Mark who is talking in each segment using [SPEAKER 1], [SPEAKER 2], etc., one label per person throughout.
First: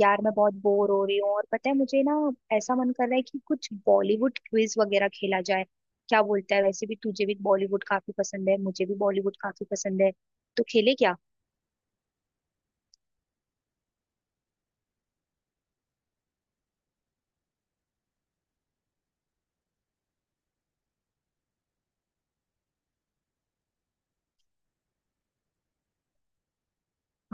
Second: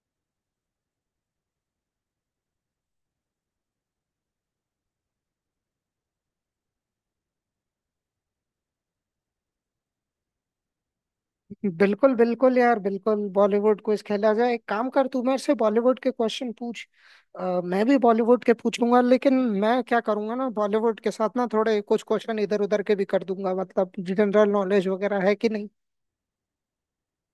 [SPEAKER 1] यार मैं बहुत बोर हो रही हूँ और पता है मुझे ना ऐसा मन कर रहा है कि कुछ बॉलीवुड क्विज वगैरह खेला जाए। क्या बोलता है वैसे भी, तुझे भी बॉलीवुड काफी पसंद है मुझे भी बॉलीवुड काफी पसंद है तो खेले क्या।
[SPEAKER 2] बिल्कुल बिल्कुल यार, बिल्कुल बॉलीवुड क्विज खेला जाए। एक काम कर, तू मेरे से बॉलीवुड के क्वेश्चन पूछ। मैं भी बॉलीवुड के पूछूंगा, लेकिन मैं क्या करूंगा ना, बॉलीवुड के साथ ना थोड़े कुछ क्वेश्चन इधर उधर के भी कर दूंगा, मतलब जनरल नॉलेज वगैरह है कि नहीं।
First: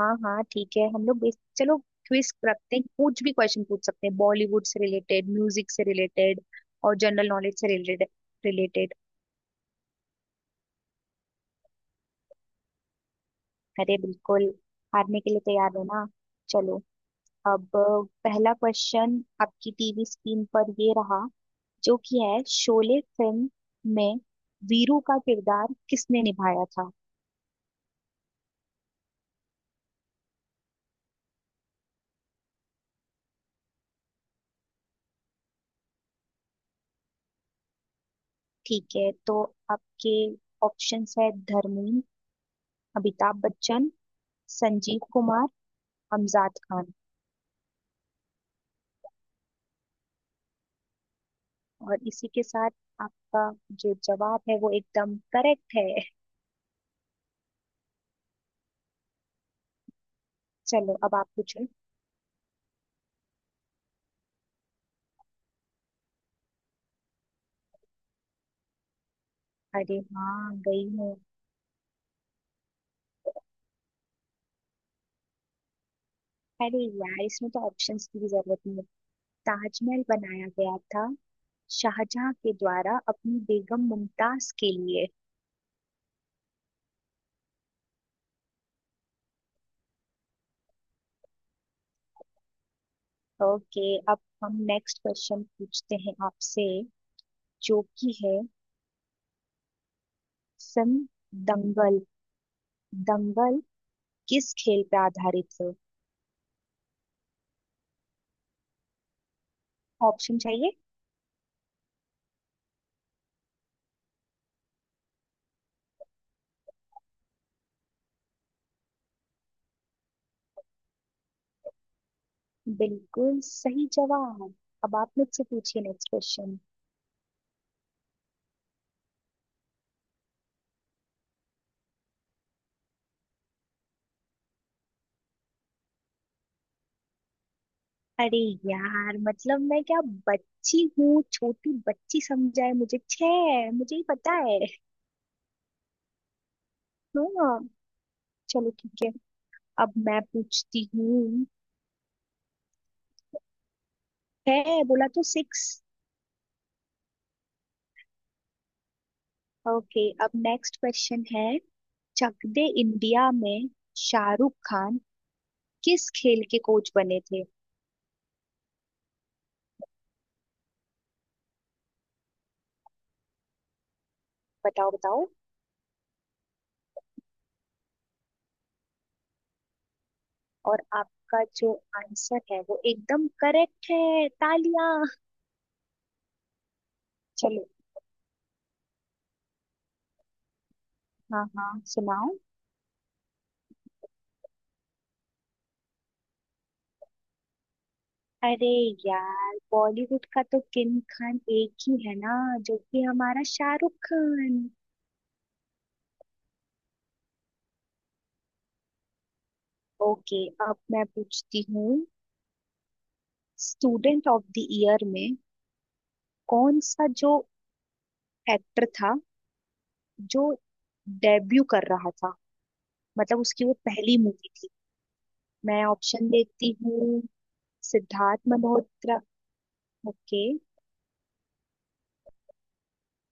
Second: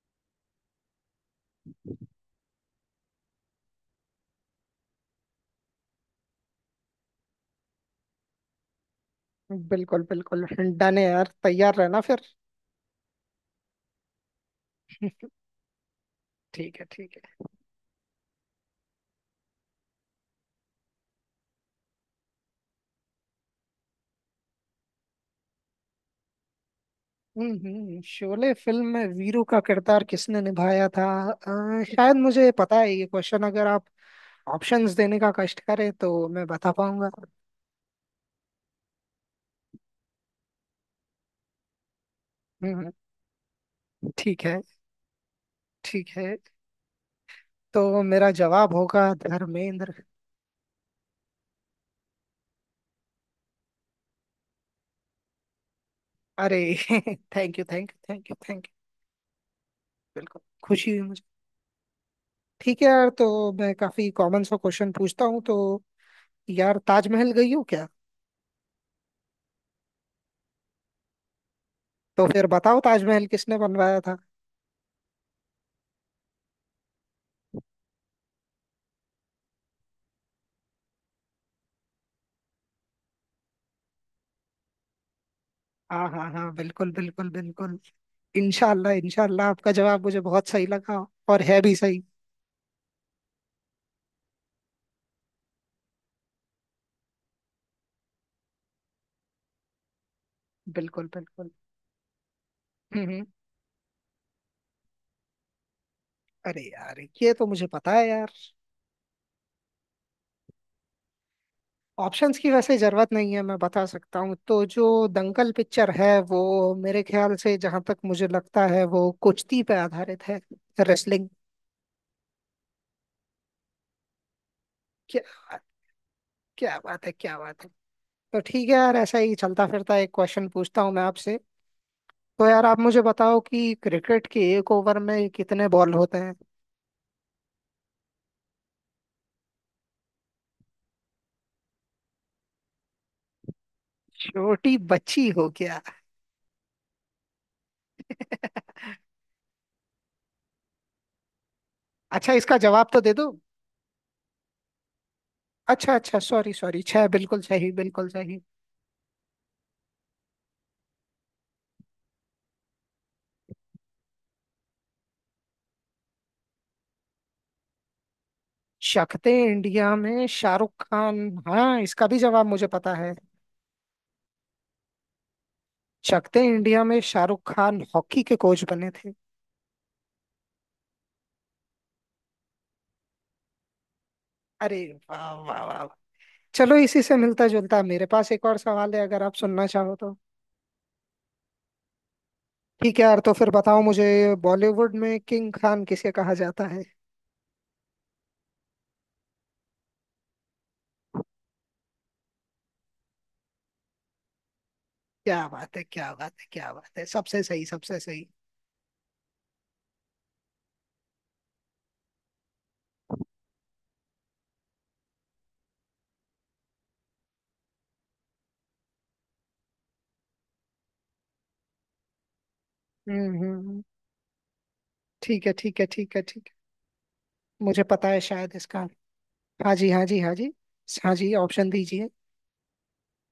[SPEAKER 1] हाँ हाँ ठीक है हम लोग चलो क्विज रखते हैं, कुछ भी क्वेश्चन पूछ सकते हैं बॉलीवुड से रिलेटेड, म्यूजिक से रिलेटेड और जनरल नॉलेज से रिलेटेड रिलेटेड।
[SPEAKER 2] बिल्कुल बिल्कुल। डन है यार, तैयार रहना फिर।
[SPEAKER 1] अरे बिल्कुल। हारने के लिए तैयार हो ना। चलो।
[SPEAKER 2] ठीक है, ठीक है।
[SPEAKER 1] अब पहला क्वेश्चन आपकी टीवी स्क्रीन पर ये रहा, जो कि है शोले फिल्म में वीरू का किरदार किसने निभाया था।
[SPEAKER 2] शोले फिल्म में वीरू का किरदार किसने निभाया था? शायद मुझे पता है ये क्वेश्चन, अगर आप ऑप्शंस देने का कष्ट करें तो मैं बता पाऊंगा।
[SPEAKER 1] ठीक है तो आपके ऑप्शंस है धर्मेंद्र,
[SPEAKER 2] हम्म हम्म।
[SPEAKER 1] अमिताभ बच्चन,
[SPEAKER 2] ठीक है।
[SPEAKER 1] संजीव कुमार,
[SPEAKER 2] ठीक है,
[SPEAKER 1] अमजद खान।
[SPEAKER 2] तो मेरा जवाब होगा धर्मेंद्र।
[SPEAKER 1] और इसी के साथ आपका जो जवाब है वो एकदम करेक्ट है।
[SPEAKER 2] अरे thank you thank you thank you thank you. बिल्कुल खुशी
[SPEAKER 1] चलो
[SPEAKER 2] हुई
[SPEAKER 1] अब
[SPEAKER 2] मुझे।
[SPEAKER 1] आप पूछो।
[SPEAKER 2] ठीक है यार, तो मैं काफी कॉमन सा क्वेश्चन पूछता हूँ तो। यार, ताजमहल गई हो क्या?
[SPEAKER 1] अरे हाँ गई हूँ।
[SPEAKER 2] तो फिर बताओ, ताजमहल किसने बनवाया था?
[SPEAKER 1] अरे यार इसमें तो ऑप्शंस की भी जरूरत नहीं है। ताजमहल बनाया गया था शाहजहां के द्वारा अपनी बेगम मुमताज के लिए।
[SPEAKER 2] हाँ हाँ हाँ, बिल्कुल बिल्कुल बिल्कुल। इंशाल्लाह इंशाल्लाह, आपका जवाब मुझे बहुत सही लगा, और है भी सही।
[SPEAKER 1] ओके अब हम नेक्स्ट क्वेश्चन पूछते हैं आपसे, जो कि है फिल्म
[SPEAKER 2] बिल्कुल बिल्कुल।
[SPEAKER 1] दंगल।
[SPEAKER 2] हम्म हम्म।
[SPEAKER 1] दंगल किस खेल पे आधारित है।
[SPEAKER 2] अरे यार ये तो मुझे पता है यार।
[SPEAKER 1] ऑप्शन चाहिए।
[SPEAKER 2] ऑप्शंस की वैसे जरूरत नहीं है, मैं बता सकता हूँ, तो जो दंगल पिक्चर है वो मेरे ख्याल से, जहां तक मुझे लगता है, वो कुश्ती पे आधारित है। रेसलिंग।
[SPEAKER 1] बिल्कुल सही जवाब। अब आप
[SPEAKER 2] क्या
[SPEAKER 1] मुझसे
[SPEAKER 2] बात-
[SPEAKER 1] पूछिए नेक्स्ट क्वेश्चन।
[SPEAKER 2] क्या बात है, क्या बात है। तो ठीक है यार, ऐसा ही चलता फिरता एक क्वेश्चन पूछता हूँ मैं आपसे। तो यार, आप मुझे बताओ कि क्रिकेट के एक ओवर में कितने बॉल होते हैं?
[SPEAKER 1] अरे यार मतलब मैं क्या बच्ची हूँ, छोटी बच्ची समझा है मुझे, छे मुझे ही पता है।
[SPEAKER 2] छोटी बच्ची हो क्या?
[SPEAKER 1] हाँ। चलो ठीक है अब मैं पूछती हूँ।
[SPEAKER 2] अच्छा, इसका जवाब तो दे दो।
[SPEAKER 1] है बोला तो सिक्स।
[SPEAKER 2] अच्छा अच्छा, सॉरी सॉरी, छह। बिल्कुल सही, बिल्कुल सही।
[SPEAKER 1] ओके अब नेक्स्ट क्वेश्चन है। चक दे इंडिया में शाहरुख खान किस खेल के कोच बने थे।
[SPEAKER 2] शक्ते इंडिया में शाहरुख खान, हाँ, इसका भी जवाब मुझे पता है।
[SPEAKER 1] बताओ बताओ।
[SPEAKER 2] शक्ते इंडिया में शाहरुख खान हॉकी के कोच बने थे।
[SPEAKER 1] और आपका जो आंसर है वो एकदम करेक्ट है,
[SPEAKER 2] अरे
[SPEAKER 1] तालियां।
[SPEAKER 2] वाह वाह वाह वाह। चलो, इसी से मिलता
[SPEAKER 1] चलो।
[SPEAKER 2] जुलता मेरे पास एक और सवाल है, अगर आप सुनना चाहो तो।
[SPEAKER 1] हाँ हाँ सुनाओ।
[SPEAKER 2] ठीक है यार, तो फिर बताओ मुझे, बॉलीवुड में किंग खान किसे कहा जाता है?
[SPEAKER 1] अरे यार बॉलीवुड का तो किंग खान एक ही है ना, जो कि हमारा शाहरुख खान।
[SPEAKER 2] क्या बात है क्या बात है क्या बात है, सबसे सही, सबसे सही।
[SPEAKER 1] ओके अब मैं पूछती हूँ। स्टूडेंट ऑफ द ईयर में कौन सा जो एक्टर था जो डेब्यू कर रहा था,
[SPEAKER 2] हम्म
[SPEAKER 1] मतलब
[SPEAKER 2] हम्म
[SPEAKER 1] उसकी वो
[SPEAKER 2] हम्म।
[SPEAKER 1] पहली मूवी थी।
[SPEAKER 2] ठीक है ठीक
[SPEAKER 1] मैं
[SPEAKER 2] है ठीक है
[SPEAKER 1] ऑप्शन
[SPEAKER 2] ठीक है।
[SPEAKER 1] देती हूँ
[SPEAKER 2] मुझे पता है
[SPEAKER 1] सिद्धार्थ
[SPEAKER 2] शायद इसका।
[SPEAKER 1] मल्होत्रा।
[SPEAKER 2] हाँ जी हाँ जी हाँ
[SPEAKER 1] ओके।
[SPEAKER 2] जी। हाँ जी, ऑप्शन दीजिए।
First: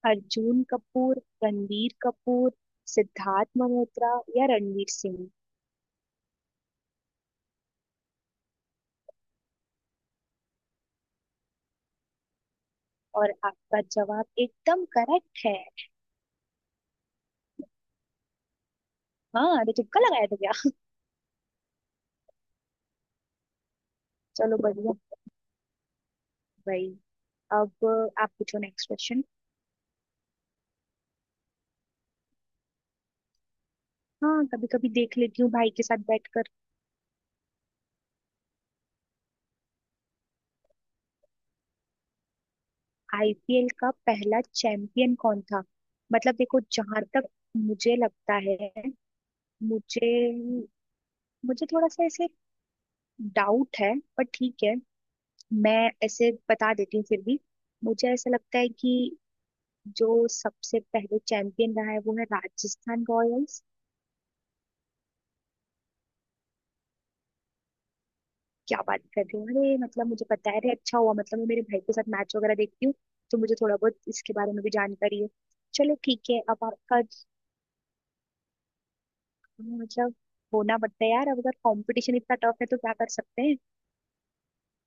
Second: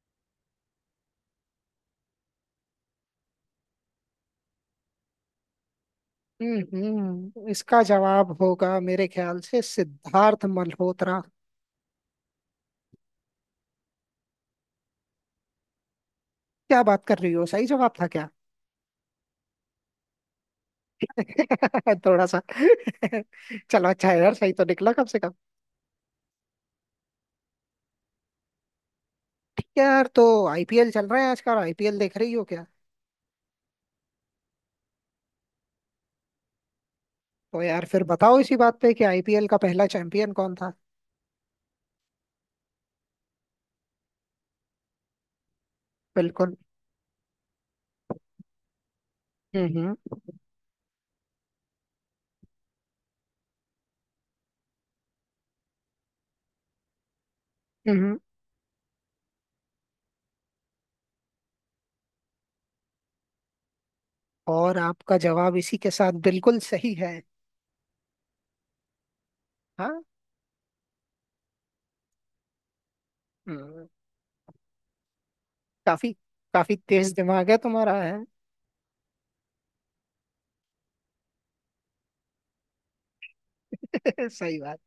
[SPEAKER 1] अर्जुन कपूर, रणवीर कपूर, सिद्धार्थ मल्होत्रा या रणवीर सिंह।
[SPEAKER 2] इसका जवाब होगा मेरे ख्याल से सिद्धार्थ मल्होत्रा।
[SPEAKER 1] और आपका जवाब एकदम करेक्ट है।
[SPEAKER 2] क्या बात कर रही हो, सही जवाब था क्या?
[SPEAKER 1] हाँ अरे तुक्का लगाया था क्या।
[SPEAKER 2] थोड़ा सा। चलो, अच्छा है यार, सही
[SPEAKER 1] चलो
[SPEAKER 2] तो निकला
[SPEAKER 1] बढ़िया
[SPEAKER 2] कम से कम।
[SPEAKER 1] भाई। अब आप पूछो नेक्स्ट क्वेश्चन।
[SPEAKER 2] ठीक है यार, तो आईपीएल चल रहा है आजकल, आईपीएल देख रही हो क्या?
[SPEAKER 1] हाँ कभी कभी देख लेती हूँ भाई के साथ बैठकर।
[SPEAKER 2] तो यार, फिर बताओ इसी बात पे कि आईपीएल का पहला चैंपियन कौन था?
[SPEAKER 1] आईपीएल का पहला चैंपियन कौन था। मतलब
[SPEAKER 2] बिल्कुल।
[SPEAKER 1] देखो जहां तक मुझे लगता है,
[SPEAKER 2] हम्म हम्म
[SPEAKER 1] मुझे मुझे थोड़ा सा ऐसे डाउट है, पर ठीक है मैं ऐसे बता देती हूँ फिर भी। मुझे
[SPEAKER 2] हम्म।
[SPEAKER 1] ऐसा लगता है कि जो सबसे पहले चैंपियन रहा है वो है राजस्थान रॉयल्स।
[SPEAKER 2] और आपका जवाब इसी के साथ बिल्कुल सही है।
[SPEAKER 1] क्या बात कर रहे हो, अरे
[SPEAKER 2] हाँ।
[SPEAKER 1] मतलब मुझे पता है, अरे अच्छा हुआ, मतलब मैं मेरे भाई के साथ मैच वगैरह देखती हूँ तो मुझे थोड़ा
[SPEAKER 2] हम्म।
[SPEAKER 1] बहुत इसके बारे में भी जानकारी है। चलो
[SPEAKER 2] काफी
[SPEAKER 1] ठीक है अब
[SPEAKER 2] काफी
[SPEAKER 1] आपका।
[SPEAKER 2] तेज दिमाग है तुम्हारा है।
[SPEAKER 1] मतलब होना पड़ता है यार, अब अगर कंपटीशन इतना टफ है तो क्या कर सकते हैं।
[SPEAKER 2] सही बात।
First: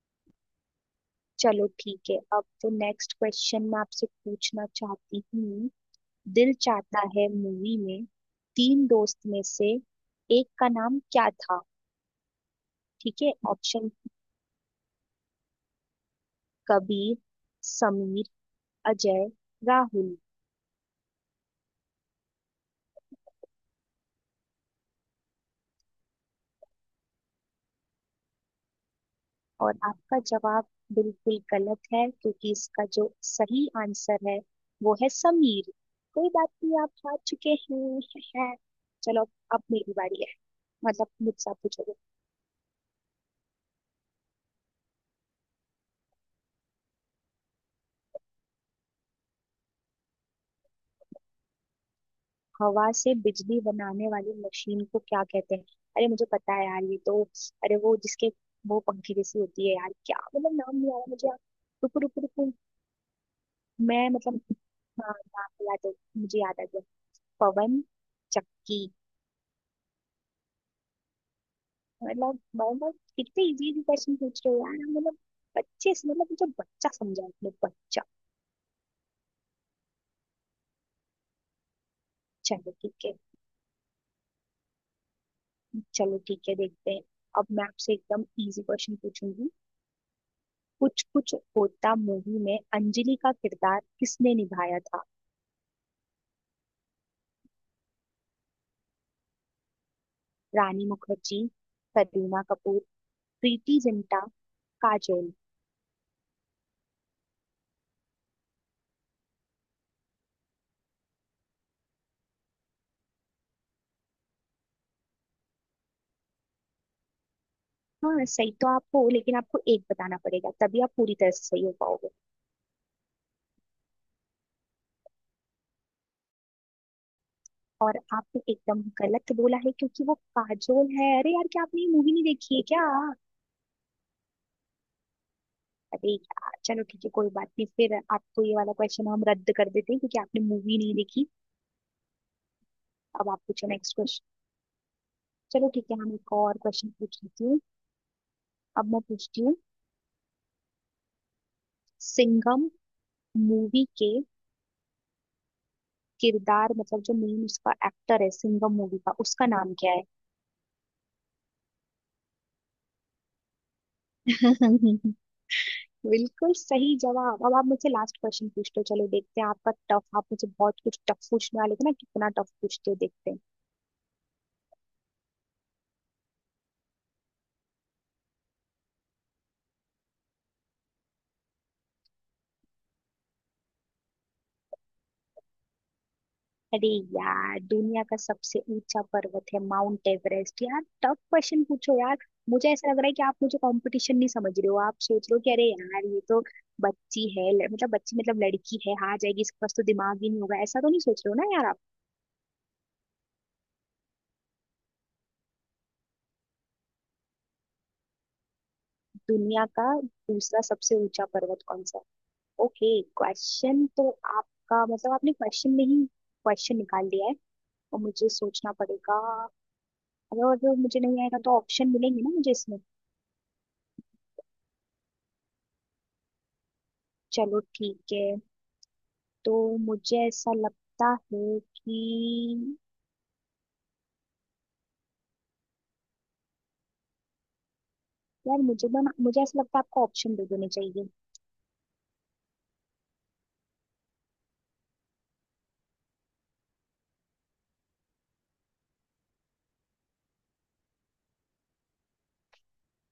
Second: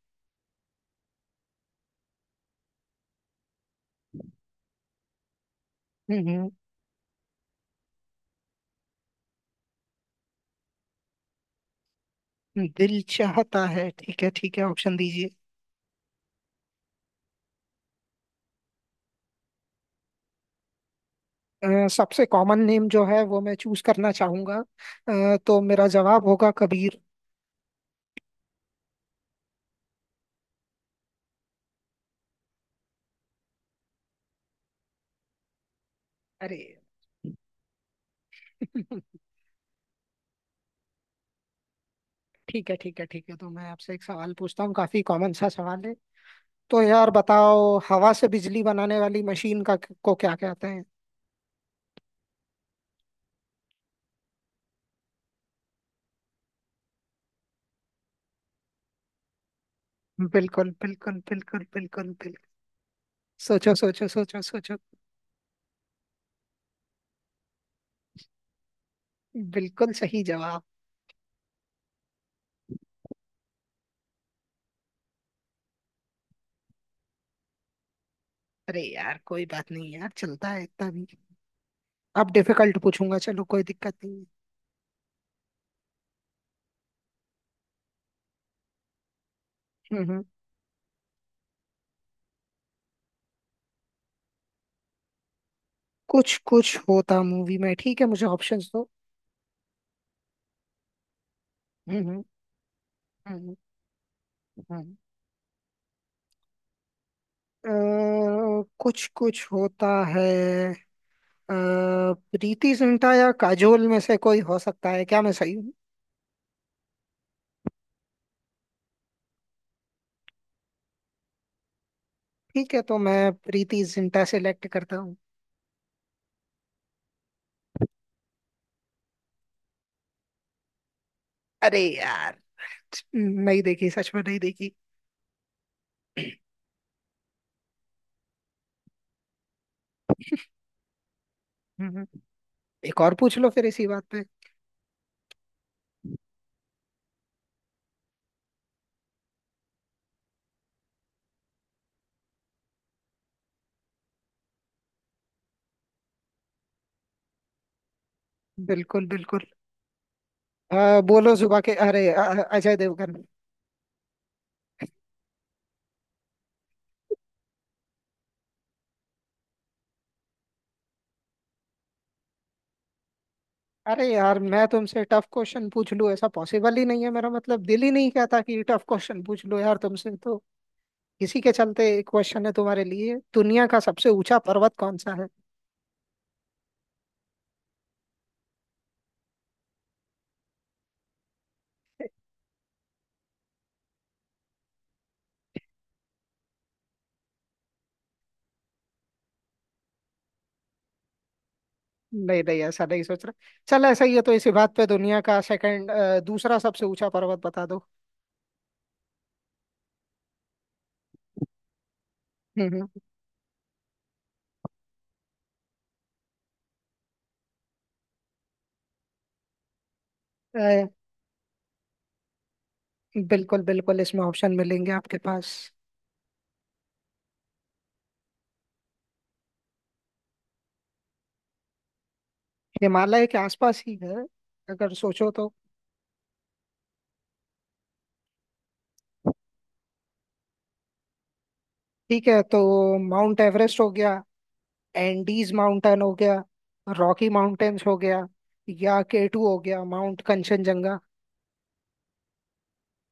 [SPEAKER 1] चलो ठीक है अब तो नेक्स्ट क्वेश्चन मैं आपसे पूछना चाहती हूँ।
[SPEAKER 2] हम्म हम्म।
[SPEAKER 1] दिल चाहता है मूवी में तीन दोस्त में से एक का नाम क्या था।
[SPEAKER 2] दिल
[SPEAKER 1] ठीक है
[SPEAKER 2] चाहता है,
[SPEAKER 1] ऑप्शन
[SPEAKER 2] ठीक है ठीक है, ऑप्शन दीजिए।
[SPEAKER 1] कबीर, समीर, अजय, राहुल।
[SPEAKER 2] सबसे कॉमन नेम जो है वो मैं चूज करना चाहूंगा। तो मेरा जवाब होगा कबीर।
[SPEAKER 1] और आपका जवाब बिल्कुल गलत है क्योंकि इसका जो सही आंसर है वो है समीर। कोई बात
[SPEAKER 2] अरे
[SPEAKER 1] नहीं आप हार चुके हैं। चलो अब मेरी बारी है। मतलब मुझसे आप पूछो।
[SPEAKER 2] ठीक है ठीक है ठीक है, तो मैं आपसे एक सवाल पूछता हूँ, काफी कॉमन सा सवाल है। तो यार बताओ, हवा से बिजली बनाने वाली मशीन का को क्या कहते हैं?
[SPEAKER 1] हवा से बिजली बनाने वाली मशीन को क्या कहते हैं। अरे मुझे पता है यार ये तो, अरे वो जिसके, वो पंखे जैसी होती है यार, क्या मतलब
[SPEAKER 2] बिल्कुल
[SPEAKER 1] नाम नहीं आ रहा
[SPEAKER 2] बिल्कुल
[SPEAKER 1] मुझे यार।
[SPEAKER 2] बिल्कुल
[SPEAKER 1] रुको
[SPEAKER 2] बिल्कुल
[SPEAKER 1] रुको
[SPEAKER 2] बिल्कुल।
[SPEAKER 1] रुको।
[SPEAKER 2] सोचो सोचो
[SPEAKER 1] मैं
[SPEAKER 2] सोचो
[SPEAKER 1] मतलब,
[SPEAKER 2] सोचो।
[SPEAKER 1] हाँ नाम याद है, मुझे याद आ गया। पवन चक्की।
[SPEAKER 2] बिल्कुल सही जवाब।
[SPEAKER 1] मतलब कितने इजी इजी क्वेश्चन पूछ रहे हो यार मतलब। मतलब मुझे बच्चा समझा अपने, बच्चा।
[SPEAKER 2] अरे यार, कोई बात नहीं यार, चलता है इतना भी। अब
[SPEAKER 1] चलो
[SPEAKER 2] डिफिकल्ट
[SPEAKER 1] ठीक है।
[SPEAKER 2] पूछूंगा, चलो कोई दिक्कत नहीं है।
[SPEAKER 1] चलो ठीक है देखते हैं। अब मैं आपसे एकदम इजी क्वेश्चन पूछूंगी।
[SPEAKER 2] हम्म।
[SPEAKER 1] कुछ कुछ होता मूवी में अंजलि का किरदार किसने निभाया था।
[SPEAKER 2] कुछ कुछ होता मूवी में, ठीक है मुझे ऑप्शंस दो।
[SPEAKER 1] रानी मुखर्जी,
[SPEAKER 2] हम्म
[SPEAKER 1] करीना कपूर,
[SPEAKER 2] हम्म
[SPEAKER 1] प्रीति जिंटा,
[SPEAKER 2] हम्म, हम्म।
[SPEAKER 1] काजोल।
[SPEAKER 2] अ, कुछ कुछ होता है। अ, प्रीति जिंटा या काजोल में से कोई हो सकता है, क्या मैं सही हूँ?
[SPEAKER 1] हाँ सही तो आप हो, लेकिन आपको एक बताना पड़ेगा तभी आप पूरी तरह से सही हो पाओगे।
[SPEAKER 2] ठीक है, तो मैं प्रीति जिंटा सेलेक्ट करता हूँ।
[SPEAKER 1] और आपने एकदम गलत बोला है क्योंकि वो काजोल है। अरे यार क्या
[SPEAKER 2] अरे
[SPEAKER 1] आपने ये मूवी नहीं
[SPEAKER 2] यार,
[SPEAKER 1] देखी है क्या।
[SPEAKER 2] नहीं देखी, सच में नहीं देखी।
[SPEAKER 1] अरे यार चलो ठीक है कोई बात नहीं, फिर आपको ये वाला क्वेश्चन हम रद्द कर देते हैं क्योंकि आपने मूवी नहीं देखी।
[SPEAKER 2] हम्म, हम्म। एक और
[SPEAKER 1] अब
[SPEAKER 2] पूछ
[SPEAKER 1] आप
[SPEAKER 2] लो फिर
[SPEAKER 1] पूछो
[SPEAKER 2] इसी
[SPEAKER 1] नेक्स्ट
[SPEAKER 2] बात पे।
[SPEAKER 1] क्वेश्चन। चलो ठीक है हम
[SPEAKER 2] हम्म।
[SPEAKER 1] एक और क्वेश्चन पूछ लेती हूँ। अब मैं पूछती हूँ। सिंघम मूवी के किरदार मतलब जो मेन उसका एक्टर है सिंघम मूवी
[SPEAKER 2] बिल्कुल
[SPEAKER 1] का,
[SPEAKER 2] बिल्कुल।
[SPEAKER 1] उसका नाम क्या है।
[SPEAKER 2] बोलो सुबह के अरे अजय देवगन।
[SPEAKER 1] बिल्कुल सही जवाब। अब आप मुझसे लास्ट क्वेश्चन पूछते हो, चलो देखते हैं आपका टफ। आप मुझे बहुत कुछ टफ पूछने वाले थे ना, कितना टफ पूछते हो देखते हैं।
[SPEAKER 2] अरे यार, मैं तुमसे टफ क्वेश्चन पूछ लूं ऐसा पॉसिबल ही नहीं है, मेरा मतलब दिल ही नहीं कहता कि टफ क्वेश्चन पूछ लूं यार तुमसे तो। इसी के चलते एक क्वेश्चन है तुम्हारे लिए, दुनिया का सबसे ऊंचा पर्वत कौन सा है?
[SPEAKER 1] अरे यार दुनिया का सबसे ऊंचा पर्वत है माउंट एवरेस्ट। यार टफ क्वेश्चन पूछो यार। मुझे ऐसा लग रहा है कि आप मुझे कंपटीशन नहीं समझ रहे हो, आप सोच रहे हो कि अरे यार ये तो बच्ची है, मतलब बच्ची मतलब लड़की है हार जाएगी, इसके पास तो दिमाग ही नहीं होगा, ऐसा तो नहीं सोच रहे हो ना यार आप।
[SPEAKER 2] नहीं नहीं, ऐसा नहीं सोच रहा। चल, ऐसा ही है तो इसी बात पे दुनिया का सेकंड, दूसरा सबसे ऊंचा पर्वत बता दो।
[SPEAKER 1] दुनिया का दूसरा सबसे ऊंचा पर्वत कौन सा है।
[SPEAKER 2] हम्म हम्म,
[SPEAKER 1] ओके। क्वेश्चन तो आपका, मतलब आपने क्वेश्चन में ही क्वेश्चन निकाल दिया है और मुझे सोचना पड़ेगा। अगर अगर
[SPEAKER 2] अ,
[SPEAKER 1] मुझे नहीं आएगा तो ऑप्शन मिलेंगे ना मुझे इसमें।
[SPEAKER 2] बिल्कुल बिल्कुल, इसमें ऑप्शन मिलेंगे आपके पास।
[SPEAKER 1] चलो ठीक है। तो मुझे ऐसा लगता है कि,
[SPEAKER 2] हिमालय के आसपास ही है अगर सोचो तो।
[SPEAKER 1] यार मुझे ना, मुझे ऐसा लगता है आपको ऑप्शन दे देने चाहिए।
[SPEAKER 2] ठीक है, तो माउंट एवरेस्ट हो गया, एंडीज माउंटेन हो गया, रॉकी माउंटेन्स हो गया, या केटू हो गया, माउंट कंचनजंगा।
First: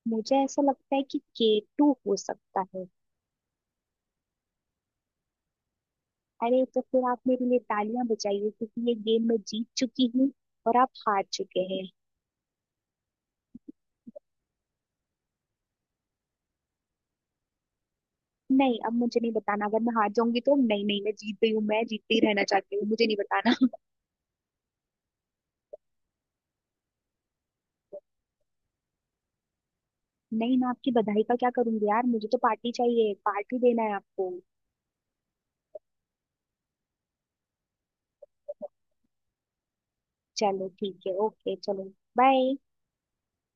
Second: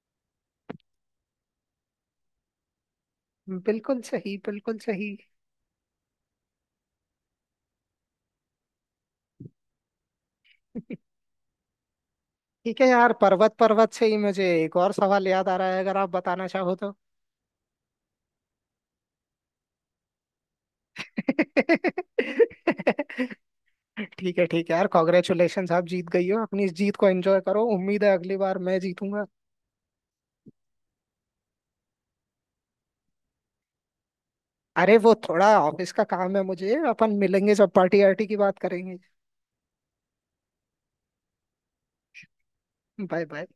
[SPEAKER 1] मुझे ऐसा लगता है कि K2 हो सकता है।
[SPEAKER 2] बिल्कुल सही, बिल्कुल सही।
[SPEAKER 1] अरे तो फिर आप मेरे लिए तालियां बजाइए क्योंकि ये गेम मैं जीत चुकी हूँ और आप हार चुके हैं।
[SPEAKER 2] ठीक है यार, पर्वत पर्वत से ही मुझे एक और सवाल याद आ रहा है, अगर आप बताना चाहो तो।
[SPEAKER 1] नहीं अब मुझे नहीं बताना, अगर मैं हार जाऊंगी तो, नहीं नहीं मैं जीत गई हूँ, मैं जीतती ही रहना चाहती हूँ, मुझे नहीं बताना।
[SPEAKER 2] ठीक है यार, कॉन्ग्रेचुलेशन, आप जीत गई हो, अपनी इस जीत को एंजॉय करो, उम्मीद है अगली बार मैं जीतूंगा।
[SPEAKER 1] नहीं मैं आपकी बधाई का क्या करूंगी यार, मुझे तो पार्टी चाहिए, पार्टी देना है आपको।
[SPEAKER 2] अरे वो थोड़ा ऑफिस का काम है मुझे, अपन मिलेंगे जब पार्टी आर्टी की बात करेंगे।
[SPEAKER 1] चलो ठीक है, ओके चलो। बाय।
[SPEAKER 2] Bye bye.